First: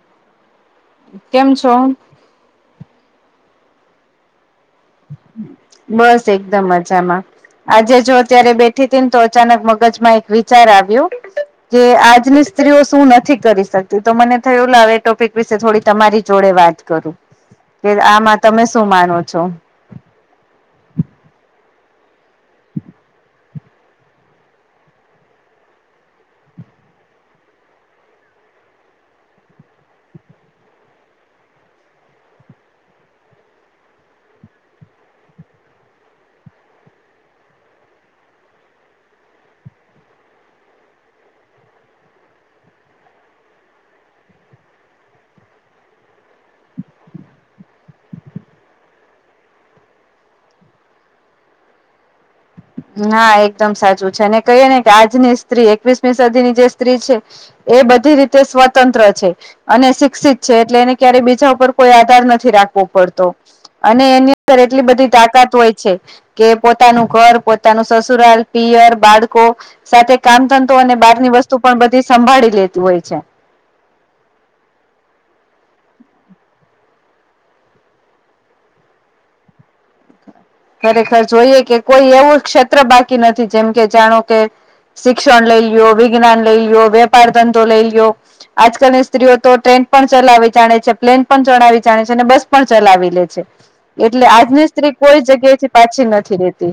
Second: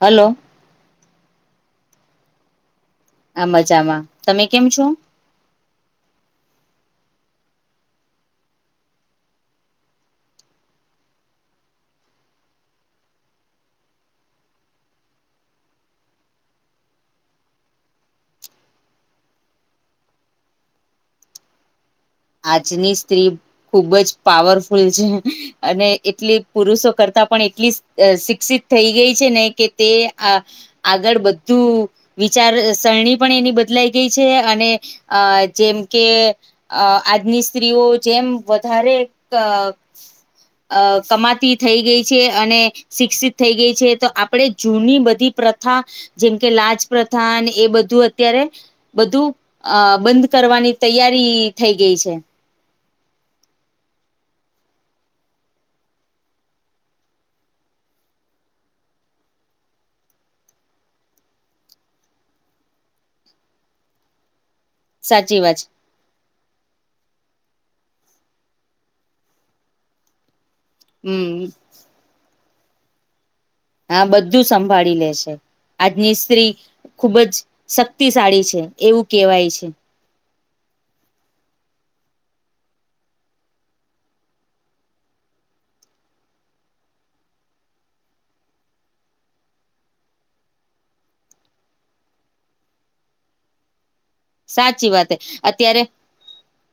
Hello. કેમ છો? આ મજામાં. તમે કેમ છો? બસ, એકદમ મજામાં. આજે જો અત્યારે બેઠી હતી ને, તો અચાનક મગજમાં એક વિચાર આવ્યું. કે આજની સ્ત્રીઓ શું નથી કરી શકતી? તો મને થયું લ ટોપિક વિશે થોડી તમારી જોડે વાત. હું કે, આમાં તમે શું માનો છો? આજની સ્ત્રી ખુબ જ પાવરફુલ છે. અને એટલી પુરુષો કરતા પણ એટલી શિક્ષિત થઈ ગઈ છે ને કે તે આ આગળ બધું વિચારસરણી પણ એની બદલાઈ ગઈ છે અને અ, જેમ કે, અ આજની સ્ત્રીઓ જેમ વધારે અ કમાતી થઈ ગઈ છે, અને શિક્ષિત થઈ ગઈ છે, તો આપણે જૂની બધી પ્રથા જેમકે લાજ પ્રથાન એ બધું અત્યારે બધું અ બંધ કરવાની તૈયારી થઈ ગઈ છે. ના એકદમ સાચું છે. અને કહીએ ને કે આજની સ્ત્રી, એકવીસમી સદીની જે સ્ત્રી છે. એ બધી રીતે સ્વતંત્ર છે. અને શિક્ષિત છે એટલે એને ક્યારેય બીજા ઉપર કોઈ આધાર નથી રાખવો પડતો અને એની એટલી બધી સાચી તાકાત વાત હોય છે કે પોતાનું ઘર પો પોતા ના સસુરાલ, પિયર, બાળકો સાથે કામ તો અને બહારની હમ વસ્તુ પણ સંભાળી લેતી હોય છે. હા, બધું સંભાળી લે છે આજની સ્ત્રી. ખુબ જ શક્તિશાળી છે એવું કહેવાય છે. ખરેખર જોઈએ કે કોઈ એવું ક્ષેત્ર બાકી નથી, જેમ કે જાણો કે શિક્ષણ લઈ લ્યો, વિજ્ઞાન લઈ લ્યો, વેપાર ધંધો લઈ લ્યો. આજકાલની સ્ત્રીઓ તો ટ્રેન પણ ચલાવી જાણે છે, પ્લેન પણ ચલાાવવી જાણે છે અને બસ પણ ચલાવી લે છે. એટલે આજની સાચી સ્ત્રી વાત કોઈ જગ્યા થી અત્યારે પાછી નથી રેતી.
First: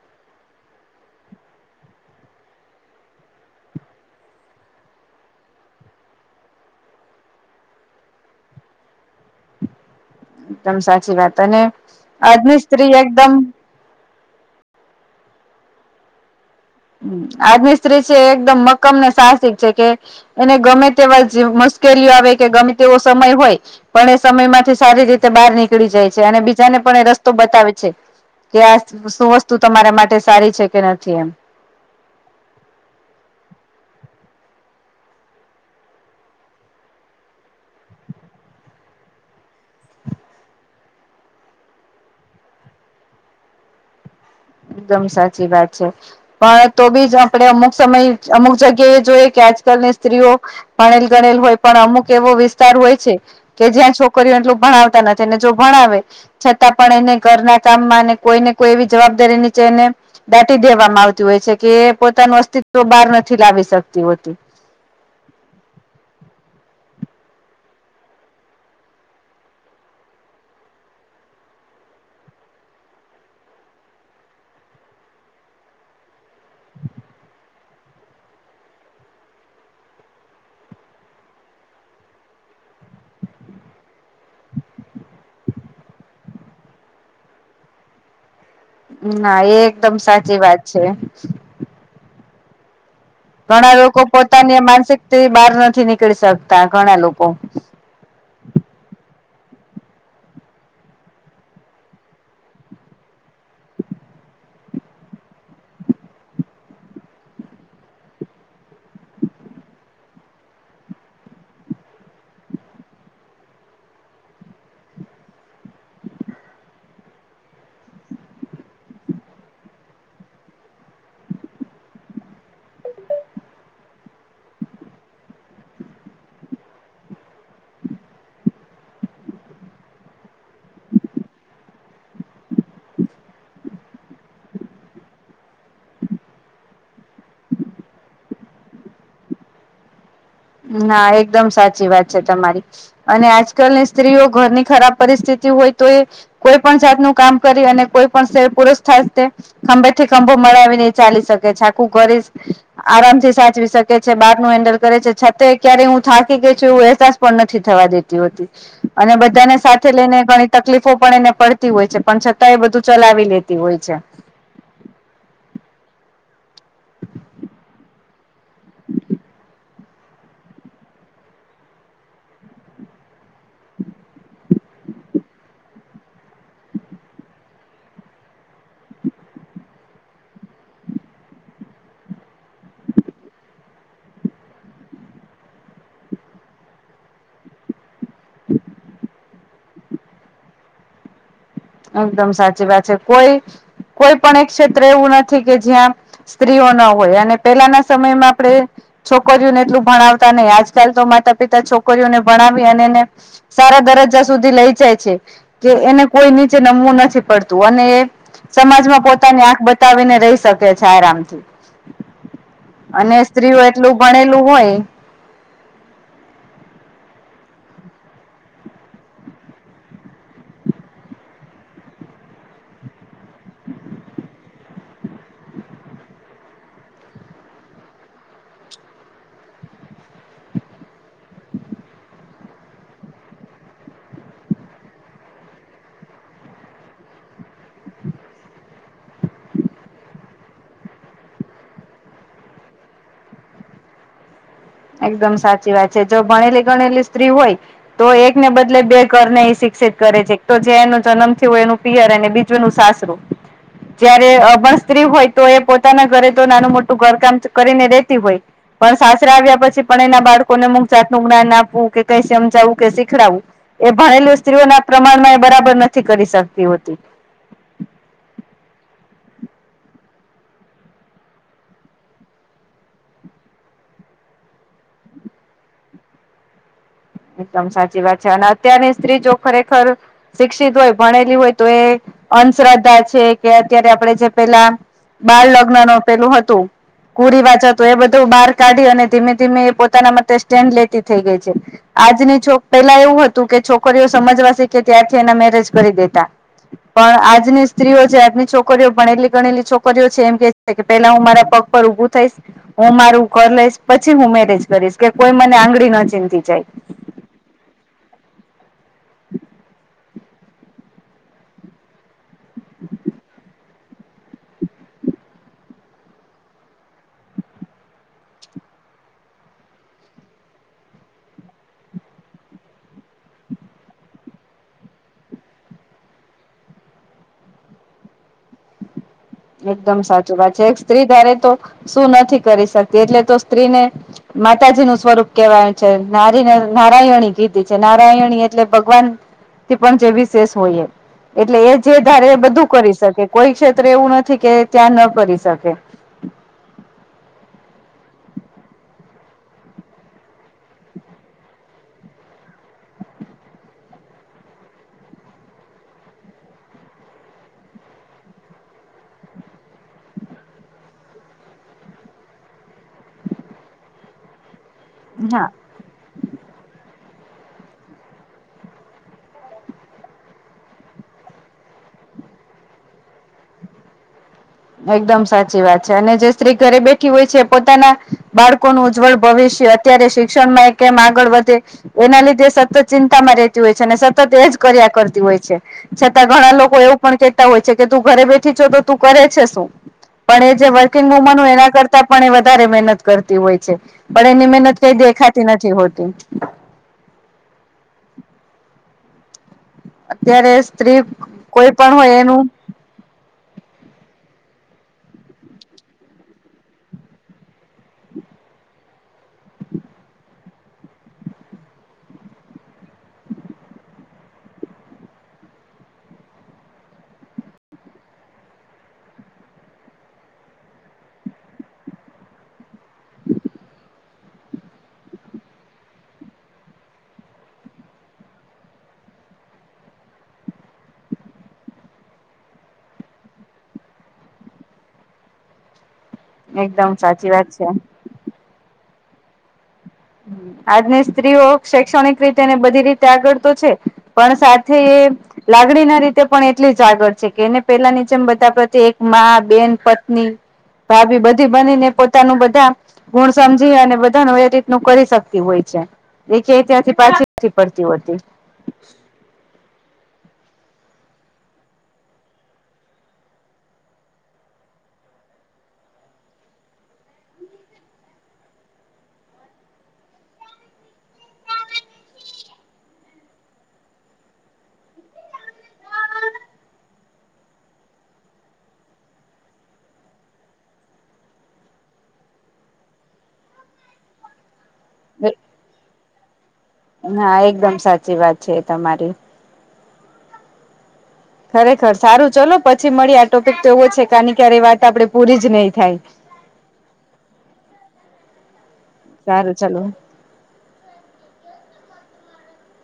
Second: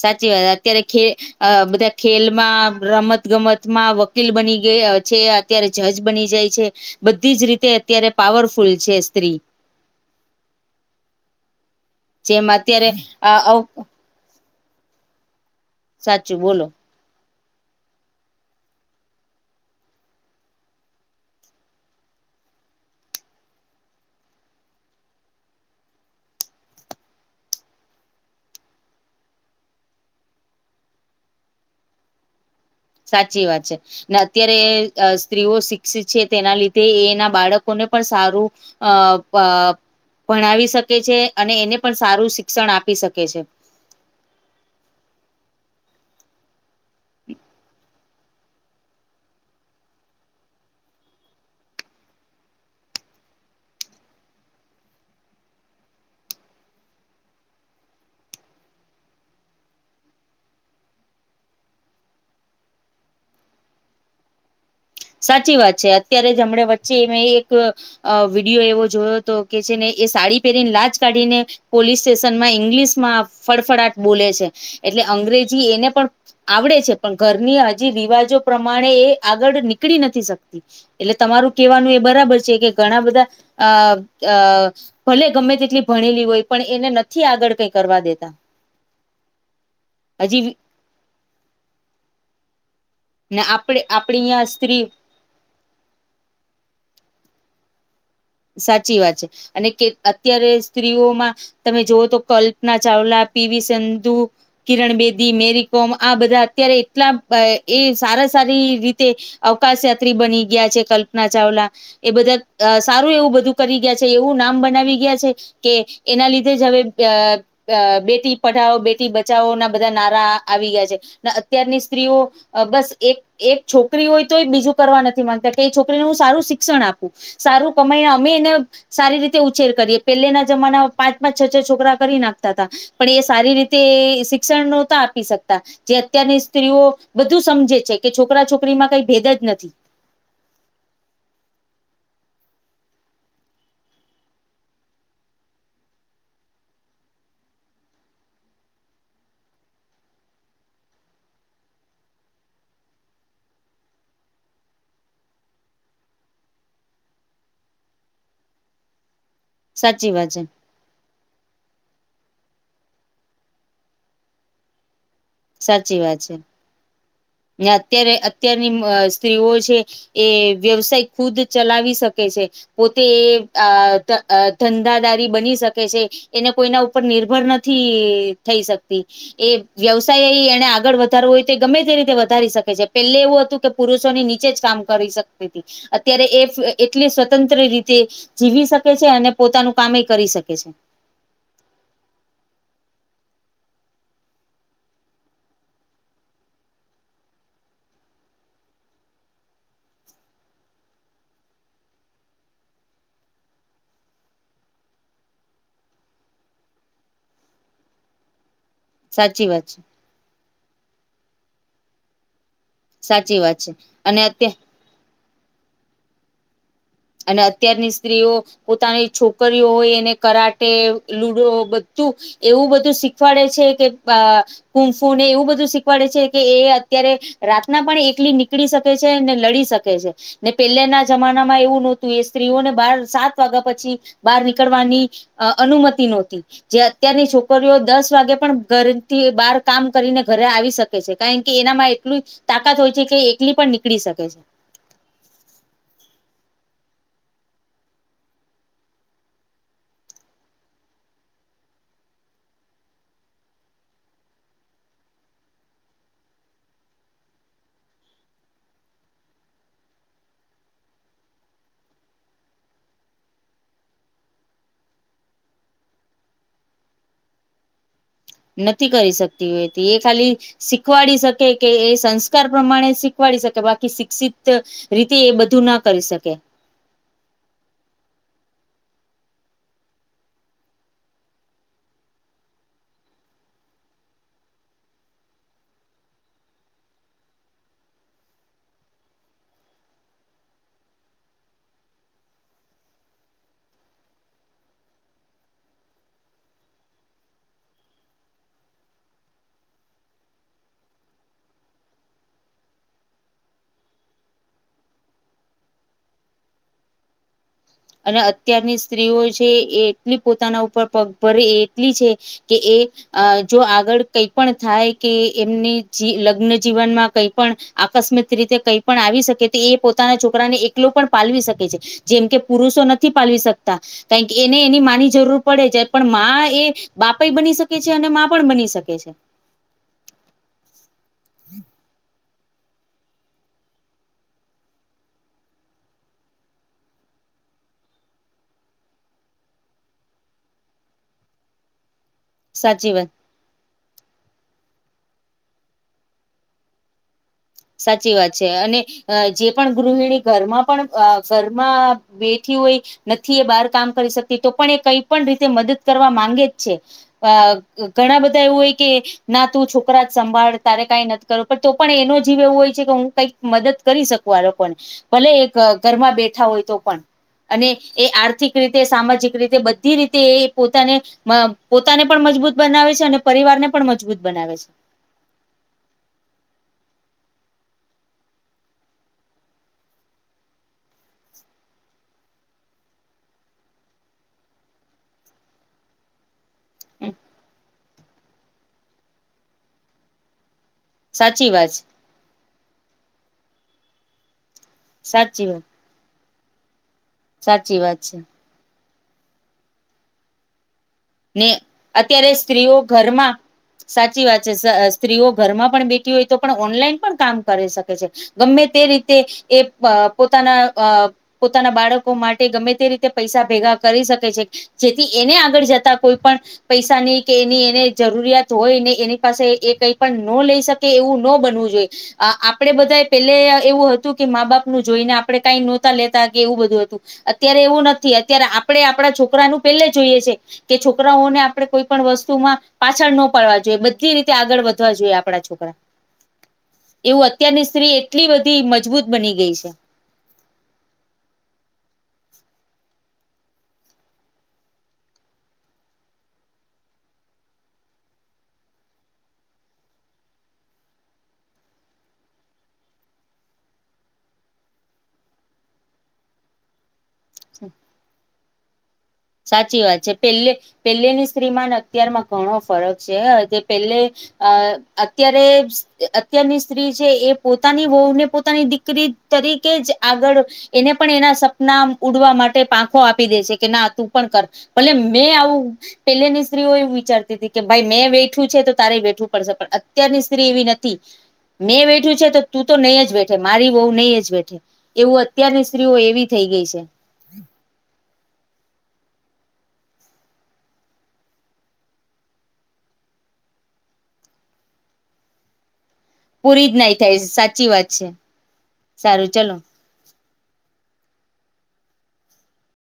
સાચી વાત. અત્યારે ખે અ બધા ખેલમાં રમત-ગમત માં વકીલ બની ગયા છે. અત્યારે જજ બની જાય છે. બધી જ રીતે અત્યારે પાવરફુલ છે સ્ત્રી. એકદમ સાચી વાત. અને જેમ આજની અત્યારે સ્ત્રી અ એકદમ અવ સાચું બોલો. આજની સ્ત્રી છે, એકદમ મક્કમ ને સાહસિક છે કે એને ગમે તેવા જે મુશ્કેલીઓ આવે કે ગમે તેવો સમય હોય. પણ એ સમયમાંથી સારી રીતે બહાર નીકળી જાય છે અને બીજાને પણ એ રસ્તો બતાવે છે. કે આ શું વસ્તુ તમારા માટે સારી છે કે નથી, એમ. સાચી વાત છે. ને અત્યારે સ્ત્રીઓ શિક્ષિત છે તેના લીધે એના બાળકોને પણ સારું અ અ ભણાવી શકે છે અને એને પણ સારું શિક્ષણ આપી શકે છે. એકદમ સાચી વાત છે. પણ તો બીજ આપડે અમુક સમય અમુક જગ્યા એ જોઈએ કે, આજકાલ ની સ્ત્રીઓ પાણેલ ગણેલ હોય, પણ અમુક એવો વિસ્તાર હોય છે. કે જ્યાં છોકરીઓ એટલું ભણાવતા નથી ને, જો ભણાવે છતાં પણ એને ઘરના કામમાં કોઈ ને કોઈ એવી જવાબદારી નીચે જેને દાટી દેવામાં આવતી હોય છે કે પોતાનું અસ્તિત્વ બહાર નથી લાવી શકતી હોતી. સાચી વાત છે અત્યારે જ હમણા વચ્ચે એક. અ વિડીયો એવો જોયો હતો કે છે ને એ સાડી પહેરીને લાચ કાઢીને. પોલીસ સ્ટેશનમાં ઇંગ્લિશમાં ફફડાાટ બોલે છે એટલે અંગ્રેજી એને પણ આવડે છે પણ ઘરની હજી રિવાજો પ્રમાણે એ આગળ નીકળી નથી શકતી. એટલે તમારું કેહેવાનું એ બરાબર છે કે ઘણા બધા અ અ ભલે ગમે તેટલી ભણેલી હોય પણ એને નથી આગળ કઈ કરવા દેતા. ના એ એકદમ સાચી હજી વાત છે. ને ઘણા આપણે લોકો આપણી અહં પોતાની સ્ત્રી માનસિકતા બહાર નથી નીકળી શકતા ઘણા લોકો. સાચી વાત છે અને કે અત્યારે સ્ત્રીઓમાં તમે જોવઓ તો કલ્પના ચાવલા પીવી સંંધુ. કિરણ બેદી મેરી કોમ આ બધા અત્યારે એટલા એ સારા સારી રીતે. અવકાશ યાત્રી બની ગયા છે કલ્પના ચાવલા એ બધા અ સારું એવું બધું કરી ગયા છે એવું નામ બનાવી ગયા છે કે એના લીધે જ હવે બ અ બેટી પઢાવો બેટી બચાવો ના બધા નારા આવી ગયા છે અને અત્યારની સ્ત્રીઓ અ બસ એક એક છોકરી હોય તો એ બીજું કરવા નથી ગતા કે છોકરીને હું સારું શિક્ષણ આપું સારું કમે અમે એને સારી રીતે ઉછેર કરીએ પહેલાના જમાનામાં પાંચ પાંચ છ છ છોકરા કરી નાખતા હતા. પણ એ સારી રીતે શિક્ષણ નહોતા આપી શકતા. જે અત્યારની સ્ત્રીઓ બધું સમજે છે કે છોકરા છોકરીમાં કઈ ભેદ જ નથી. ના એકદમ સાચી વાત છે તમારી. અને આજકાલની સ્ત્રીઓ ઘરની ખરાબ પરિસ્થિતિ હોય તો એ કોઈ પણ જાત નું કામ કરી અને કોઈ પણ શર પુરુષ થ ખંભે થી ખંભો મળાવીને એ ચાલી શકે છાકું કરી આરામથી સાચવી શકે છે બાર નું હેન્ડલ કરે છે. છ ક્યારેય હું થાકી ગઈ છું એવ અહેસાસ પણ નથી થવા દેતી હોતી અને બધાને સાથે સાચી લઈને વાત છે ઘણી તકલીફો પણ એને પડતી હોય છે પણ છતાં એ બધું ચલાવી લેતી હોય છે. સાચી વાત છે. ને અત્યારે અત્યારની સ્ત્રીઓ છે. એ વ્યવસાય ખુદ ચલાવી શકે છે. પોતે એ આ ધંધાદારી બની શકે છે. એને કોઈના ઉપર નિર્ભર નથી થઈ શકતી. એ વ્યવસાય એને આગળ વધારવો હોય તે ગમે તે રીતે વધ ધારી શકે છે પેલે એવું હતું કે પુરુષોની નીચે જ કામ કરી શકતી હતી. અત્યારે એ એટલી સ્વતંત્ર રીત તે જીવી શકે છે અને પોતાનું કમે કરી શકે છે. એકદમ સાચી વાત છે કોઈ કોઈ પણ એક ક્ષેત્ર એવું નથી કે જ્યાં. સ્ત્રીઓ ના હોય અને પેલાના સમયમાં આપણે. છોકરીઓને એટલું ભણાવતા નહ આજકાલ તો માતા પિતા છોકરીઓને ભણાવી અને એને. સારા દરજ્જા સુધી લઈ જાય છે કે એને કોઈની નમવું નથી પડતું અને એ સમાજમાં પોતાની સાચી આંખ વાત છે બતાવીને રહી શકે કે છે, આરામથી અને સાચી વાત સ્ત્રીઓ છે એટલું અને અત્ય ભણેલું હોય અને અત્યારની સ્ત્રીઓ પોતાની છોકરીઓ હોય એને કરાટે લુડો બધું એવું બધું શીખવાડે છે કે કૂફૂને એવું બધું શીખવાડે છે કે એ અત્યારે રાતના પણ એકલી નીકળી શકે છે ને લડી શકે છે ને પહેલાના જમાનામાં એવું નોતી એ સ્ત્રીઓને બાર સાત વાગ્યા પછી બહાર નીકળવાની અનુમતિ નહોતી જે અત્યારની છોકરીઓ દસ વાગે પણ ઘરથી બહાર કામ કરીને ઘરે આવી શ કે છે, કારણ કે એનામાં એટલું તાકાત હોય છે, કે એકલી પણ નીકળી શકે છે. એકદમ સાચી વાત છે, જો ભણેલી ગણેલી સ્ત્રી હોય તો એકને બદલે બે ઘર એ શિક્ષિત કરે છે, તો જે એનો જન્મથી હોય એનું પિયર અને બીજું નું સાસરું જયારે અભણ સ્ત્રી હોય તો એ પોતાના ઘરે તો નાનું મોટું ઘરકામ કરીને રેતી હોય પણ સાસરા આવ્યા પછી પણ એના બાળકોને અમૂક જાત નું જ્ઞાન આપવું કે કઈ સમજાવું કે શીખડાવું એ ભણેલું સ્ત્રીઓના પ્રમાણમાં બરાબર નથી કરી શકતી હોતી નથી કરી શકતી હોય તે ખાલી શીખવાડી શકે કે એ સંસ્કાર પ્રમાણે શીખવાડી શકે બાકી શિક્ષિત રીતે એ બધું ન કરી શકે એકદમ સાચી વાત છે, અને અત્યારની સ્ત્રી જો ખરેખર શિક્ષિત હોય ભણેલી હોય તો એ અંધશ્રદ્ધા છે, કે અત્યારે આપડે જે પેલા બાળલગ્ન ન પેલું હતું કુરી વાચતો એ બધું બહાર કાઢી અને ધીમે ધીમે પોતાના મતે સ્ટેન્ડ લેતી થઇ ગઈ છે. આજની છો પેલા એવું હતું કે છોકરીઓ સમજવા શી કેે ત્યારથી એના મેરેજ કરી દેતા પણ આજની સ્ત્રીઓ છે, આજની છોકરીઓ ભણેલી ગણેલી છોકરીઓ છે, એમ કે કે પેલા હું મારા પગ પર ઊભું થઈશ હું મારું ઘર લઈશ પછી હું મેરેજ કરીશ કે કોઈ મને આંગળી ન ચિતી જાય અને અત્યારની સ્ત્રીઓ છે, એ એટલી પોતાના ઉપર પગ ભરે એટલી છે. કે એ અ જો આગળ કઈ પણ થાય કે એમની જી લગ્ન જીવનમાં કઈ પણ આકસ્મિક રીતે કંઈ પણ આવી શકે તો એ પોતાના છોકરાને એ એકલો પણ પાલવી શકે છે, જેમ કે પુરુષો નથી પાલવી શકતા કારણ કે એને એની માની જરૂર પડે છે, પણ માં એ બાપાઈ બની શકે છે, અને માં પણ બની શકે છે. એકદમ સાચું વાત છે, એક સ્ત્રી ધારે તો શું નથી કરી શકતી એટલે તો સ્ત્રીને માતાજી નું સ્વરૂપ કેહેવાય છે, નારી નારાયણી કીધી છે, નારાયણી એટલે ભગવાન થી પણ જે વીસેસ હોય એ એટલે એ જે ધારે એ બધું સાચી કરી વાત શકે કોઈ ક્ષેત્ર એવું નથી કે ત્યાં ન કરી શકે સાચી વાત છે, અને અ જે પણ ગૃહિણી ઘરમાં પણ અ ઘરમાં બેઠી હોય નથી એ બહાર કામ કરી શકતી તો પણ એ કઈ પણ રીતે મદદ કરવા માંગે જ છે. આ ઘણા બધા એવું હોય કે ના તું છોકરા જ સંભાળ તારે કાઈ નથી કરો પણ તો પણ એનો જ જીવ એવું હોય છે, કે હું કઈક મદદ કરી શકું આ લોકોને ભલે હા એક ઘરમાં બેઠા હોય તો પણ અને એ આર્થિક રીતે સામાજિક રીતે બધી રીતે એ પોતાને મા પોતાને પણ મજબૂત બનાવે છે, અને પરિવાર ને પણ મજબૂત બનાવે છે. એકદમ સાચી વાત છે, અને જે સ્ત્રી ઘરે બેઠી હોય છે પોતાના બાળકોનું ઉજ્જવળ ભવિષ્ય અત્યારે શિક્ષણમાં એ કેમ આગળ વધે એના લીધે સતત ચિંતામાં રહેતી હોય છે, અને સતત એ જ કર્યા કરતી હોય છે, છતાં ઘણા લો કો એવું છે પણ કેતા હોય છે, કે તું ઘરે બેઠી છો તો તું કરે છે, શું પણ એ જે વુ સાચી એના વાત છે કરતા પણ વધારે મનત કરતી હોય છે પણ એની મ કઈ દેખાતી સાચી વાત નથી હોતી સાચી વાત છે અત્યારે સ્ત્રી ને કોઈ પણ હોય અત્યારે એનું સ્ત્રીઓ ઘરમાં સાચી વાત છે, સ સત્રીઓ ઘરમાં પણ બેઠી હોય તો પણ ઓનલાઈન પણ કામ કરી શકે છે. ગમે તે રીતે એ અ પોતાના અ પોતાના બાળકો માટે ગમે તે રીતે પૈસા ભેગા કરી શકે છે, જેથી એને આગળ જતા કોઈ પણ પૈસાની કે એની એને જરૂરિયાત હોય ને એની પાસે એ કઈ પણ ન લઈ શ કે એવું ન બનવું જોઈએ આ આપડે બધા પેલે એવું તુ કે મા બાપનું જોઈને આપણે કાઈ નહોતા લેતા કે એવું બધું હતું અત્યારે એવું નથી અત્યારે આપણેે આપણા છોકરાનુંું પેલે જોઈએ છે કે છોકરાઓને આપડે કોઈ પણણ વસ્તુમાં પાછળ ન પાડવા જોઈએ બધી રીતે આગળ વધવા જોઈએ આપડા છોકરા એકદમ એવું સાચી વાત છે અત્યારની સ્ત્રી એટલી બધી મજબૂત બની ગઈ છે આજની સ્ત્રીઓ શૈક્ષણિક રીતેને બધી રીતે આગળ તો છે પણ સાથે એ લાગણી ના રીતે પણ એટલી જ આગળ છે કે એને પેલા ની જેમ બધા પ્રત્યે એક બેન પત્ની ભાભી બધી બનીને પોતાનું બધા ગુણ સમજી અને બધા ન વ નું કરી શકતી હોય છે જે કે ત્યાંથી પાછી પડતી હોતી સાચી વાત છે પેલે પેલેની સ્ત્રીમાં અત્યારમાં ઘણો ફરક છે જે પેલે અ અત્યારે અત્યારની સ્ત્રી છે એ પોતાની વહુ ને પોતાની દીકરી તરીકે જ આગળ એને પણ એના સપના ઉડવા માટે પાંખો આપી દે છે કે ના તું પણ કર ભલે મેં આવું પેલેની સ્ત્રીઓ એવું વિચારતી હતી કે ભાઈ મેં વ બેઠું છે તો તારે બેઠવું પડશે પણ અત્યારની સ્ત્રી એવી નથી મેં બેઠ્યું છે તો તું તો નહી જ બેઠે મારી બહ નહીં જ બેઠે એવું અત્યારની સ્ત્રીઓ એવી થઈ ગઈ છે હા એકદમ સાચી વાત છે તમારી ખરેખર સારું ચલો પછી મળી આ ટોપિક તો એવો છે કે આની ક્યારે એ વાત આપડે પૂરી જ નહી થાય પૂરી જ નાહી થાય સાચી વાત છે સારું ચાલો